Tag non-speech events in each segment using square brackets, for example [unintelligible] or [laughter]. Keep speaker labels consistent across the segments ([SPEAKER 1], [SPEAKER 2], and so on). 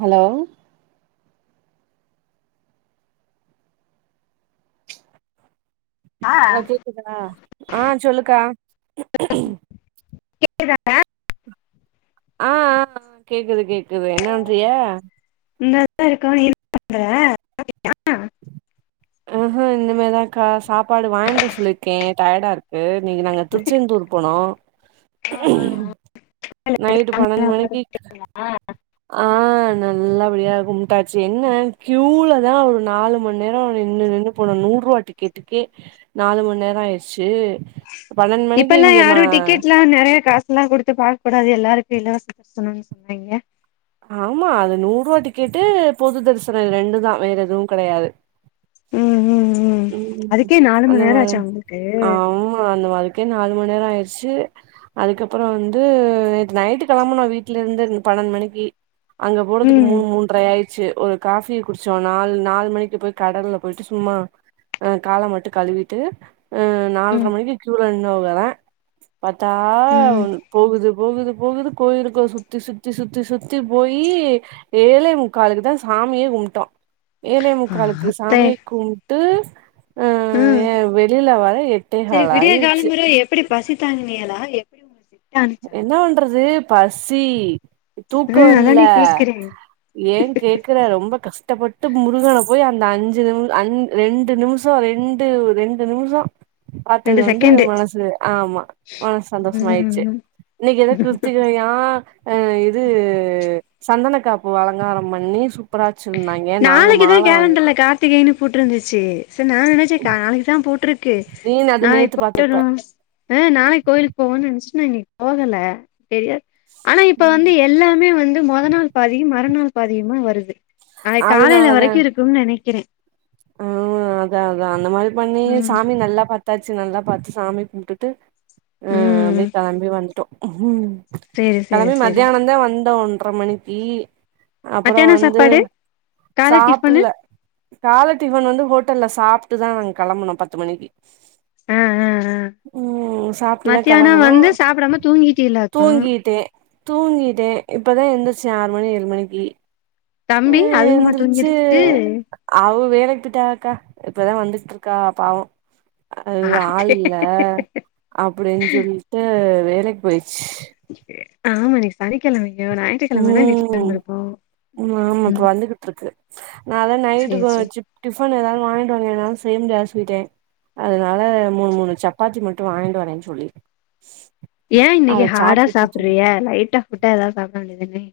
[SPEAKER 1] hello ஆ கேக்குதா ஆ சொல்லுக்கா
[SPEAKER 2] கேக்குதா
[SPEAKER 1] ஆ ஆ கேக்குது கேக்குது என்ன பண்றீக
[SPEAKER 2] இந்தா தா இருக்கோ நீ என்ன பண்ற
[SPEAKER 1] ஆஹ இந்த மாரிதா கா சாப்பாடு வாய்ண்ட்டு வர சொல்லி இருக்கே டயர்டா இருக் இன்னைக்கு நாங்க திருச்செந்தூர் போனோ நைட்டு பன்னெண்டு மணிக்கு ஆ நல்லபடியா கும்பிட்டாச்சு என்ன கியூல தா ஒரு நாலு மணி நேரோ நின்னு நின்னு போனோ நூறு ரூபா டிக்கெட்டுக்கே நாலு மணி நேரோ ஆயிடுச்சு பன்னெண்டு மணிக்கு
[SPEAKER 2] இப்பெல்லா
[SPEAKER 1] இங்க ம
[SPEAKER 2] யாரு டிக்கெட்லா நெறையா காசு எல்லா கொடுத் த்து பாக்கூடாது எல்லாருக்கு இலவச [inaudible] சொன்னாங்கன் சொன்னீங்க
[SPEAKER 1] ஆமா அது நூறு ரூபா டிக்கெட்டு பொது தரிசனோ இது ரெண்டு தா வேற எதுவு கெடையாது
[SPEAKER 2] ம் ம்
[SPEAKER 1] ம்
[SPEAKER 2] அதுக்கே நாலு
[SPEAKER 1] அந்த
[SPEAKER 2] மண் நேரோ
[SPEAKER 1] மாரி
[SPEAKER 2] ஆச்சா உங்களுக்கு
[SPEAKER 1] ஆமா அந்த மாரி இதுக்கே நாலு மணி நேரோ ஆயிடுச்சு அதுக்கப்பறோ வந்து நைட்டு கிளம்புனோ வீட்ல இருந்து பன்னெண்டு மணிக்கு அங்க
[SPEAKER 2] ம்
[SPEAKER 1] போறதுக்குமூணு மூன்றை ஆயிடு செரி ஒரு காபி குடிச்சோ நாலு நாலு மணிக்கு போய் கடல்ல போய்ட்டு சும்மா அ கால மட்டு கழுவிட்டு அ நால்ர
[SPEAKER 2] ம்
[SPEAKER 1] மணிக்கு கியூல நின்ன வுங்கதே பாத்தா
[SPEAKER 2] ம்
[SPEAKER 1] போகுது போகுது போகுது கோயிலுக்குள்ள சுத்தி சுத்தி சுத்தி சுத் பர்ஸ்ட்டு போயி ஏழே முக்காாலுக்கு தா சாமியே கும்ட்டோ ஏழே முக்காலுக்கு
[SPEAKER 2] ஆத்தே
[SPEAKER 1] சாமிய கும்ட்டு எ வெளியில வர எ
[SPEAKER 2] செரி விடிய கால முறை எப்டி பஸ்சு தாண்டுனீங்களா எப்டி உங்கள செட்டா அனுப்ச்சாங்க
[SPEAKER 1] என்ன பண்றது பசி தூக்கோ
[SPEAKER 2] ம்
[SPEAKER 1] இல்ல
[SPEAKER 2] அதானே கேக்குறே
[SPEAKER 1] ஏ கேக்குற ரொம்ப கஷ்டப்பட்டு முருகன போய் அந்த அஞ்சு நிமி அஞ் ரெண்டு நிமிஷோ ரெண்டு ரெண்டு நிமிஷோ பாத்தது
[SPEAKER 2] ரெண்டு
[SPEAKER 1] வந்து
[SPEAKER 2] செகண்டு
[SPEAKER 1] மனசு ஆ ஆமா மனசு சந்தோஷமாயிடுச்சு எத
[SPEAKER 2] ம்
[SPEAKER 1] கிருத்திகையா இது சந்தன காப்பு அலங்காரோ பண்ணி சு சூப்பர் ஆ வச்சு இருந்தாங்கே நாங்க மால வாங்கி போ
[SPEAKER 2] போட்டுருந்துச்சு ச நா நெனச்சே நாளைக்கு தா போட்று கு
[SPEAKER 1] நீ அது
[SPEAKER 2] நா
[SPEAKER 1] நேத்து
[SPEAKER 2] இப்ப
[SPEAKER 1] பாத்துருப்ப
[SPEAKER 2] போட்டுறோ [unintelligible] ஆ நாளை கோயிலுக்கு போவோன்னு நெனச்சிட்டு நா இன்னைக்கு போகல தெரியா ஆனா இப்ப வந்து எல்லாமே வந்து மொத நாள் பாதியு மறுநாள் பாதியுமா வருது நாளை காலையில
[SPEAKER 1] அதனாலதா
[SPEAKER 2] வரைக்கு இருக்கும்னு நெனைக்கிறே
[SPEAKER 1] ஆ அதா அதா அந்த மாரி பண்ணி
[SPEAKER 2] ம்
[SPEAKER 1] சாமி நல்லா பாத்தாச்சு நல்லா பாத்து சாமி கும்டுட்டு ம் அப்டியே கெளம்பி வந்துட்டோ ம்
[SPEAKER 2] சேரி சேரி
[SPEAKER 1] கெளம்பி
[SPEAKER 2] சேரி
[SPEAKER 1] மத்யானந்தா வந்தோ ஒன்ற மணிக்கி அப்புற
[SPEAKER 2] மத்தியான
[SPEAKER 1] வந்து
[SPEAKER 2] சாப்பாடு கால டிஃபனு
[SPEAKER 1] சாப்புல்ல கால டிஃபன் வந்து ஹோட்டல்ல சாப்ட்டு தா நாங்க கெளம்புனோ பத்து மணிக்கு
[SPEAKER 2] ஆ ஆ ஆ
[SPEAKER 1] ம் சாப்ட்டுதா
[SPEAKER 2] மத்தியான
[SPEAKER 1] கெளம்பணு
[SPEAKER 2] வந்து சாப்டாம தூங்கிட்டிலாக்கு
[SPEAKER 1] தூங்கிட்டே தூங்கிட்டே இப்பதா எந்துருச்சே ஆறு மணி ஏழு மணிக்கி
[SPEAKER 2] தம்பி அதுவும்மா தூங்கிடுச்சி
[SPEAKER 1] அவுக வேலக்கி பிட்டாங்கக்கா இப்பதா வந்துட்ருக்காக பாவோ அது ஆள் இல்ல
[SPEAKER 2] ஆ,
[SPEAKER 1] அப்புடின் சொல்ட்டு வேலைக் போயிர்ச்
[SPEAKER 2] ஆமா இன்னிக் சனிக்கெழம அய்யோ ஞாயிற்று கெழமனா எங்க வீட்ல இருந்திருப்போ ம்
[SPEAKER 1] வந்துகுட்ருக்கு நா அதா
[SPEAKER 2] சேரி
[SPEAKER 1] நைட்டுகு
[SPEAKER 2] சேரி
[SPEAKER 1] சிப் டிஃபன் எதாது வாய்ங்கிட்டு வந்தினாலு செய்ய முடியாது சொல்ட்டே அதுனால மூணு மூணு சப்பாத்தி மட்டு வாய்ண்டு வரேன் சொல்லிருக்
[SPEAKER 2] ஏன் இன்னைக்கி ஹாடா சாப்புறீக லைட்டா ஃபுட்டா ஏதாவது சாப்புட வேண்டியது தானே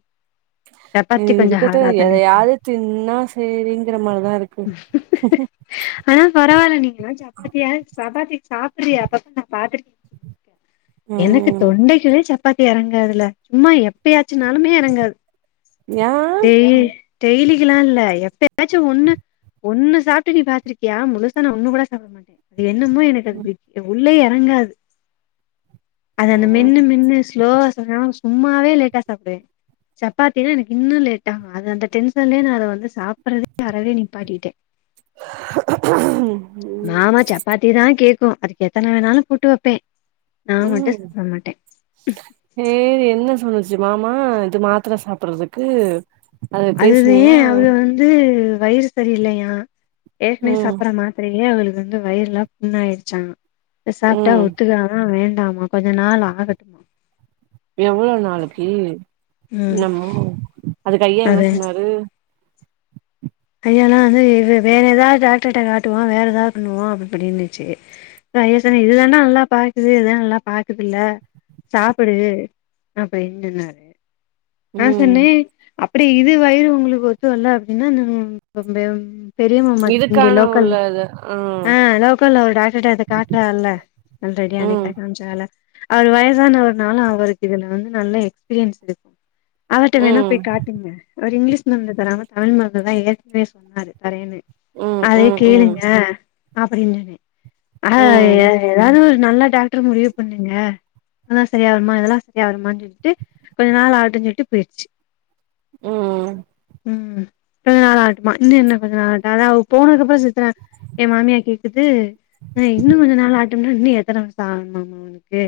[SPEAKER 1] இது இருக்கட்டு
[SPEAKER 2] இருக்கு
[SPEAKER 1] எதையாவது தின்னா சேரிங்கிற மார் தா இருக்கு [inaudible]
[SPEAKER 2] ஆனா பரவால்ல நீங்கனா சப்பாத்தியா சப்பாத்தி சாப்புரிய அப்பப்ப நா பாத்துருக் எனக்கு
[SPEAKER 1] ம்
[SPEAKER 2] தொண்டைகுள்ளே சப்பாத்தி எறங்காதுல சும்மா எப்பயாச்சுனாலுமே எறங்காது
[SPEAKER 1] ஏ
[SPEAKER 2] டெய் டெய்லிக்கலா இல்ல எப்பயாச்சு ஒண்ணு ஒண்ணு சாப்புட்டு நீ பாத்திருக்கியா முழுசானா ஒன்னு கூட சாப்புட மாட்டே அது என்னமோ எனக்கு அது உள்ள எறங்காது அது அந்த மென்னு மென்னு ஸ்லோவா சொன்னா சும்மாவே லேட்டா சாப்டு சப்பாத்தினா எனக்கு இன்னு லேட்டாகு அது அந்த டென்சன்லேயே நா அத வந்து சாப்புறதே அரவே நிப்பாட்டிட்ட
[SPEAKER 1] [inaudible]
[SPEAKER 2] மாமா சப்பாத்தி தா கேக்கு அதுக்கு எத்தன வேணாலு போட்டு வப்பே நா மட்டு
[SPEAKER 1] ம்
[SPEAKER 2] சாப்ட மாட்டே
[SPEAKER 1] ஏ என்ன சொன்னுச்சு மாமா இது மாத்தர சாப்புறதுக்கு
[SPEAKER 2] அதுதே அவுக வந் து வயிறு செரியில்லையா ஏற்கனவே
[SPEAKER 1] ம்
[SPEAKER 2] சாப்புற மாத்தரயே அவளுக வயிறுலா புண்ணாயிடுச்சா து சாப்டா
[SPEAKER 1] ம்
[SPEAKER 2] ஒத்துக்கா ஆ வேண்டாமா கொஞ்ச நாள் ஆகட்டுமா
[SPEAKER 1] எவ்ளோ நாளைக்கி
[SPEAKER 2] ம்
[SPEAKER 1] என்னமோ அதுக்கு ஐயா என்ன
[SPEAKER 2] அது
[SPEAKER 1] சொன்னாரு
[SPEAKER 2] ஐயால்லா வந்து வே வேற ஏதாவது டாக்டர்ட்ட காட்டுவோ வேற ஏதாவது பண்ணுவோ அப்புபுடின்னுச்சி ஜயா சொன்னா இதுதான்டா நல்லா பாக்குது இது தா நல்லா பாக்குதுல்ல சாப்புடு அப்புடின் சொன்னாரு நா
[SPEAKER 1] ம்
[SPEAKER 2] சொன்னே அப்புடி இது வயிறு உங்களுக்கு ஒத்துவல்ல அப்புடினா நா ரொம்ப பெரியமாமாக்
[SPEAKER 1] இதுக்கான
[SPEAKER 2] இங்க லோக்கல்லு
[SPEAKER 1] உள்ளது
[SPEAKER 2] ஆ லோக்கல்ல ஒரு டாக்டர்ட அத காட்லா இல்ல நல்ல ரெடி
[SPEAKER 1] ம்
[SPEAKER 2] ஆனைக்லா காம்ச்சால்ல அவர் வயசானவர்னால அவருக்கு இதுல வந்து நல்ல எக்ஸ்பீரியன்ஸ் இருக்கு அவர்ட்ட வேணா
[SPEAKER 1] ம்
[SPEAKER 2] போய் காட்டுங்க அவர் இங்கிலீஷ் மருந்து தராம தமிழ் மருந்து தா ஏற்கனவே சொன்னாரு தரேனு
[SPEAKER 1] ம்
[SPEAKER 2] அதே
[SPEAKER 1] ம் ம்
[SPEAKER 2] கேளுங்க அப்புடின்னாரு ஆனா
[SPEAKER 1] ம்
[SPEAKER 2] ஏதா ஏதாது ஒரு நல்ல டாக்டர் முடிவு பண்ணுங்க அதெல்லா சரியா வருமா இதெல்லா சரியா வருமான் சொல்ட்டு கொஞ்ச நாள் ஆகட்டுன்னு சொல்ட்டு போய்ருச்சு
[SPEAKER 1] ம்
[SPEAKER 2] ம் பே நல்லாரு டுமா இன்னு என்ன கொஞ்சனா அதாதா அவ போனதுக்கப்புறோ சித்தர எ மாமியா கேக்குது அ இன்னு கொஞ்ச நாள் ஆகட்டுன்னா இன்னு எத்தன வர்சோ ஆகணுமாமா அவனுக்கு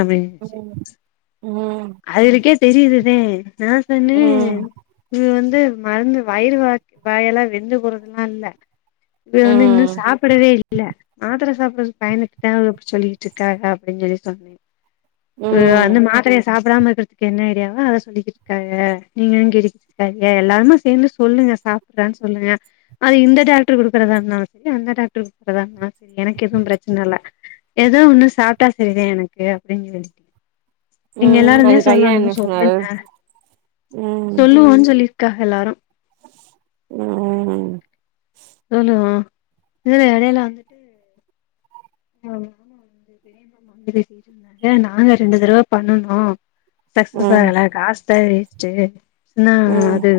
[SPEAKER 2] அப்டின்னுச்சு
[SPEAKER 1] ம் ம்
[SPEAKER 2] அதுகளுக்கே தெரியிதுதே நா சொன்னே
[SPEAKER 1] ம்
[SPEAKER 2] இது வந்து மருந்து வயிறு வா வாயெல்லா வெந்து போறதுல்லா இல்ல நா இன்னு
[SPEAKER 1] ம்
[SPEAKER 2] சாப்படவே இல்ல மாத்தர சாப்பட்றதுக் பயந்துட் தா அவக அப்டி சொல்லிகிட்ருக்காக அப்பிடின் சொல்லி சொன்னே அ
[SPEAKER 1] ம்
[SPEAKER 2] அந்த மாத்தரய சாப்படாம இருக்கற்துக் என்ன ஐடியாவோ அத சொல்லிகிட்ருக்காக நீங்களு கேட்டுகிட் சரியா எல்லாருமே சேந்து சொல்லுங்க சாப்பட்லான் சொல்லுங்க அது இந்த டாக்டர் குடுக்கறதா இருந்தாலு செரி அந்த டாக்டர் குடுக்கறதா இருந்தாலு செரி எனக்கு எதுவு பிரச்சன இல்ல எதோ ஒன்னு சாப்ட்டா செரிதா எனக்கு அப்டின் சொல்லி நீங்க
[SPEAKER 1] ம்
[SPEAKER 2] எல்லாருந்தே
[SPEAKER 1] அதுக்கு ஐயா
[SPEAKER 2] சொல்லணு
[SPEAKER 1] என்ன சொன்னாரு
[SPEAKER 2] சொல்லுங்க
[SPEAKER 1] ம்
[SPEAKER 2] சொல்லுவோன் சொல்லிர்க்காக எல்லாரு
[SPEAKER 1] ம்
[SPEAKER 2] சொல்லுவோ இவுக எடைல வந்து எங்க மாமா வந்து பெரிய மாமா வந்து பேசிகிட்ருந்தாக நாங்க ரெண்டு தடவ பண்ணுனோ
[SPEAKER 1] ம்
[SPEAKER 2] சக்சஸ்
[SPEAKER 1] ம்
[SPEAKER 2] ஆகல காஸ் தா வேஸ்ட்டு நா
[SPEAKER 1] ம்
[SPEAKER 2] அது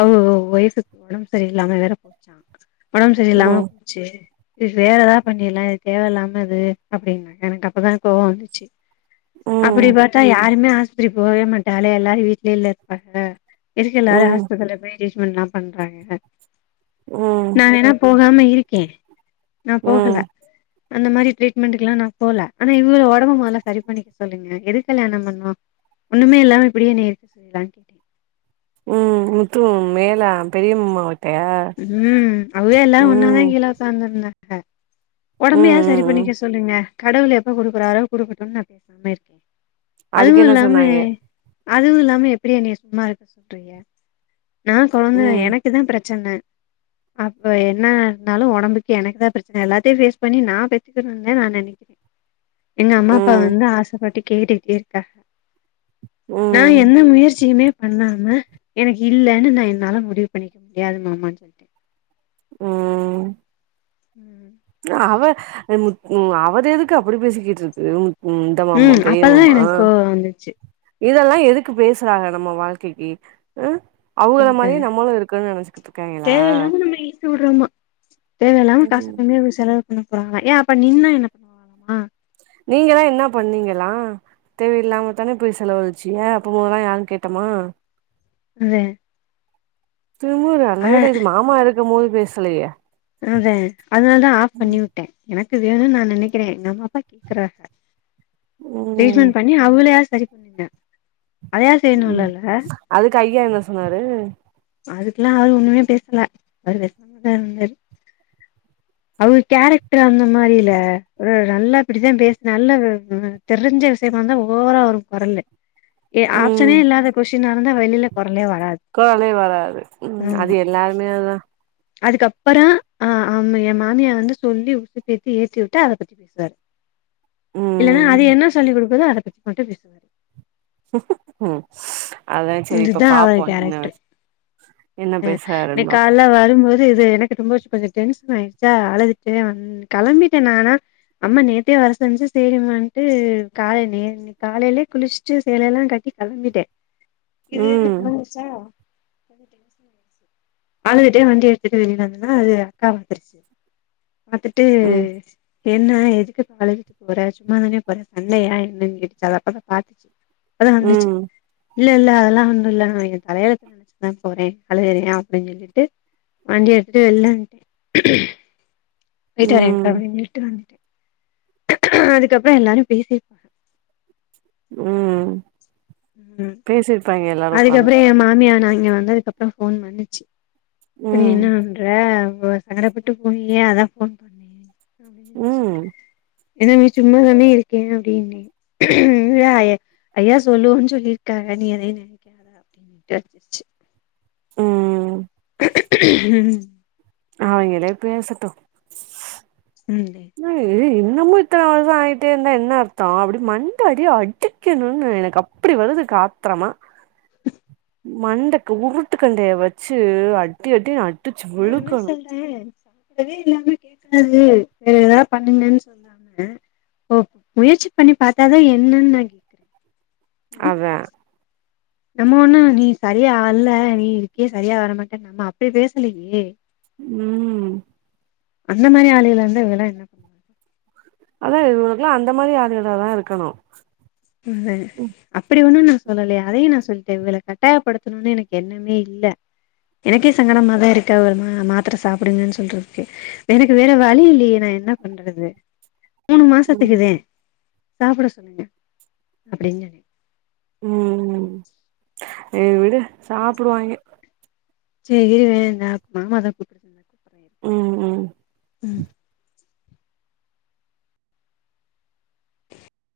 [SPEAKER 2] அவுக ஒய்ஃபுக் ஒடம் செரி இல்லாம வேற போச்சா ஒடம் செரி இல்லாம
[SPEAKER 1] ம்
[SPEAKER 2] சேரி இதுக் வேற எதா பண்ணீர்லா தேவல்லாம இது அப்டின்னாங்க எனக்கு அப்பதா கோவோ வந்துச்சு அப்பிடி
[SPEAKER 1] ம்
[SPEAKER 2] பாத்தா யாருமே ஆஸ்பத்திரிக் போவே மாட்டாகளே எல்லாரு வீட்லயே இல்ல இருப்பாக எதுக்கு எல்லாரு ஹாஸ்பிட்டல்ல போய் ட்ரீட்மெண்ட்லா பண்றாங்க
[SPEAKER 1] ம்
[SPEAKER 2] நாங்க வேணா போகாம இரு க்கே நா போகல
[SPEAKER 1] ம்
[SPEAKER 2] அந்த மாரி ட்ரீட்மென்டுக்குலா நா போல ஆனா இவுங்கள ஒடம்ப மொதல்ல சரி பண்ணிக்க சொல்லுங்க எதுக் கல்யாணம் பண்ணோ ஒன்னுமே இல்லாம இப்பிடியே என்ன இருக்க சொல்லி இதாக்கிட்டீங்க
[SPEAKER 1] ம் முத்து மேலா பெரியம்மா வ
[SPEAKER 2] ம் அவுக எல்லா ஒன்னாதா
[SPEAKER 1] ம்
[SPEAKER 2] கீழ ஒக்காந்திருந்தாக
[SPEAKER 1] ம்
[SPEAKER 2] ஒடம்பயாது சரி
[SPEAKER 1] ம் ம்
[SPEAKER 2] பண்ணிக்க சொல்லுங்க கடவுள் எப்ப குடுக்கறாரோ குடுக்கட்டுன் நா பேசாம இருக்கே அதுவு
[SPEAKER 1] அதுக்கு என்ன
[SPEAKER 2] இல்லாம
[SPEAKER 1] சொன்னாங்க
[SPEAKER 2] அதுவு இல்லாம எப்பிடி என்னய சும்மா இருக்க சொல்றீக நா கொழந்த
[SPEAKER 1] ம்
[SPEAKER 2] எனக்குதா பிரச்சன அப்ப என்னா இர்ந்தாலு ஒடம்புக்கு எனக்குதா பிரச்சன எல்லாத்தயு ஃபேஸ் பண்ணி நா பெத்துக்கணு தா நா நெனைக்கிறே எங்க அம்மா அப்பா
[SPEAKER 1] ம்
[SPEAKER 2] வந்து ஆசப்பட்டு கேட்டுகிட்டே இருக்காக நா
[SPEAKER 1] ம்
[SPEAKER 2] எந்த முயற்சியுமே பண்ணாம எனக்கு இல்லன்னு நா என்னால முடிவு பண்ணிக்க முடியாது மாமான் சொல்லிட்டே
[SPEAKER 1] ஓ
[SPEAKER 2] ம்
[SPEAKER 1] அவ ம் முத் உ அவுரு எதுக்கு அப்பிடி பேசிகிட்ருக்கு ம் இந்த மாமா
[SPEAKER 2] ம்
[SPEAKER 1] பெரிய
[SPEAKER 2] அப்பதா
[SPEAKER 1] மாமா
[SPEAKER 2] எனக்கு கோவோ வந்துச்சு
[SPEAKER 1] இதெல்லா எதுக்கு பேசறாக நம்ம வாழ்க்கைக்கு ம் அவுங்கள
[SPEAKER 2] அந்த
[SPEAKER 1] மாரியே நம்மளு இருக்கனுன் நெனச்சிக்கிட்ருக்காய்களா
[SPEAKER 2] தேவல்லாம காச கம்மியா போய் செலவு பண்ண போறாங்களா ஏ அப்ப நின்னா என்ன பண்ணுவாங்களா
[SPEAKER 1] நீங்கதா என்னா பண்ணீங்களா தேவயில்லாம தான போய் செலவ்வள்ச்சீக அப்போ மொதலா யாரு கேட்டம்மா
[SPEAKER 2] அதே
[SPEAKER 1] திமிரு நல்லவேள இது மாமா இருக்கம்மோது பேசலயே
[SPEAKER 2] அதே அதுனால் தா ஆஃப் பண்ணி உட்டே எனக்கு வேணுன் நா நெனைக்கிறே எங்க அம்மா அப்பா கேக்கறாக
[SPEAKER 1] ம்
[SPEAKER 2] ட்ரீட்மெண்ட் பண்ணி அவுங்களயாது சரி பண்ணுங்க அதயாது செய்ணுல்லல்ல
[SPEAKER 1] அதுக்கு ஐயா என்ன சொன்னாரு
[SPEAKER 2] அதுக்கெல்லா அவரு ஒண்ணுமே பேசல அவரு தா இருந்தாரு அவுங்க கேரக்டர் அந்த மாரில ஒரு நல்லா இப்டித்தா பேச நல்ல தெரிஞ்ச விஷயமா இருந்தா ஓவரா வரூ கொரலு ஏ
[SPEAKER 1] ம்
[SPEAKER 2] ஆப்சனே இல்லாத கொஷினா இருந்தா வெளிலே கொரலே வராது
[SPEAKER 1] கொரல வராது ம் அது எல்லாருமே தா
[SPEAKER 2] அதுக்கப்பறொ அ ஆமா ஏ மாமியா வந்து சொல்லி உசுபேத்தி ஏத்தி உட்டு அத பத் சர் இல்லனா
[SPEAKER 1] ம்
[SPEAKER 2] அது என்ன சொல்லிக் குடுக்குதோ அத பத்தி மட்டு பேசுவாரு
[SPEAKER 1] ம் அதா செரி இப்ப
[SPEAKER 2] இதுதா அவரு
[SPEAKER 1] பாப்போ என்ன
[SPEAKER 2] கேரக்டர்
[SPEAKER 1] என்ன
[SPEAKER 2] அ
[SPEAKER 1] பேசுறாருன்னு
[SPEAKER 2] இன்னிக் கால
[SPEAKER 1] பாப்போ
[SPEAKER 2] ல வரும்போது இது இது எனக்கு ரொம்ப வு கொஞ்சொ டென்ஷன் ஆயிடுச்சா அழுதுட்டே வந் கெளம்பிட்டே நா அம்மா நேத்தே வர சொன்ச்சி செரின் வன்ட்டு கால நே காலைலே குளிச்சுட்டு சேலல்லா கட்டி கெளம்பிட்டே இது
[SPEAKER 1] ம்
[SPEAKER 2] வந்துச்சா கொஞ்ச டென்ஷனாய்டுச்சி அழுந்துட்டே வண்டி எடுத்துட்டு வெளிய வந்த அது அக்கா வந்துருச்சு பாத்துட்டு
[SPEAKER 1] ம்
[SPEAKER 2] என்ன எதுக்கு இப்ப அழுதுட் டு போற சும்தா தானே போற சண்டயா என்னன்னு கேட்டுச்சு அதப்பதா பாத்துச்சு அப்பதா வந்துச்சு
[SPEAKER 1] ம்
[SPEAKER 2] இல்ல இல்ல அதெல்லா ஒன்னுல்ல ஏ தலயெழுத்த நெனைச்சுதா போறே அழுகுறே அப்டின்னு சொல்ட்டு வண்டி எடுத்துட்டு வெள வன் வீட்டுகார் இர்க்காரு
[SPEAKER 1] ம்
[SPEAKER 2] அப்டின்னுட்டு வந்துட்டே அதுக்கப்றொ எல்லாரு பேசி
[SPEAKER 1] ம்
[SPEAKER 2] ம்
[SPEAKER 1] பேசிருப்பாங்க எல்லாரு உக்காந்து
[SPEAKER 2] அதுக்கப்றொ ஏ மாமியா நா இங்க வந்த க்கப்றொ ஃபோன் பண்ணுச்சு அது
[SPEAKER 1] ம்
[SPEAKER 2] என்ன இல்ல சங்கடப்பட்டு போனீயே அதா ஃபோன் பண்ணே
[SPEAKER 1] ம்
[SPEAKER 2] [inaudible] இல்ல நீ சும்மா நானே இருக்கே அப்டின்னே இல்ல ஐயா சொல்லுவன்ன சொல்லிருக்கா நீ எதயு நெனைக்காத அப்டின்னுட்டு வந்துருச்சு
[SPEAKER 1] ம்
[SPEAKER 2] ம்
[SPEAKER 1] அவிங்களே பேசட்டூ
[SPEAKER 2] ம்
[SPEAKER 1] இ இன்னமு இத்தன வருஷொ ஆயிட்டே இருந்தா என்ன அர்த்தொ அப்டி மண்டடி அடி க்கணுனு எனக்கு அப்டி வருது க ஆத்ரமா மண்ட உருட்டுக்கண்டய வச்சு அடி அடி அ
[SPEAKER 2] நானே சல் றோ [unintelligible] இதெல்லா பண்ணுங்கனு சொன்னாங்க ஓ முயற்சி பண்ணி பாத்தாதா என்னன் நா கேக்குறே ம்
[SPEAKER 1] அதா
[SPEAKER 2] நம்ம ஒண்ணு நீ சரியா அல்ல நீ இருக்கே சரியா வரமாட்டே நம்ம அப்டி பேசலயே
[SPEAKER 1] ம்
[SPEAKER 2] அந்த மாதிரி ஆளூகளார்ந்தா இவல்லா என்ன பண்
[SPEAKER 1] அதா இவுனுக்கெல்லா அந்த மாதிரி ஆளூகலா தா இருக்கணு
[SPEAKER 2] செரி
[SPEAKER 1] ம்
[SPEAKER 2] அப்டி ஒண்ணு நா சொல்லல அதயு நா சொல்ட்ட ஒங்கள கட்டாயப்படுத்தணுனு எனக்கு எண்ணமே இல்ல எனக்கே சங்கடமா தா இருக்கு அவர் மா மாத்திர சாப்டுங்கன்னு சொல்றதுக்கு எனக்கு வேற வழி இல்லையே நா என்னா பண்றது மூணு
[SPEAKER 1] ம்
[SPEAKER 2] மாசத்துக்குதே சாப்புட சொல்லுங்க அப்டின்னு
[SPEAKER 1] ம் ம் நீ விடு சாப்புடுவாய்ங்க
[SPEAKER 2] செரி இருவே நா மாமாதா கூப்டு [inaudible]
[SPEAKER 1] ம் ம்
[SPEAKER 2] ம்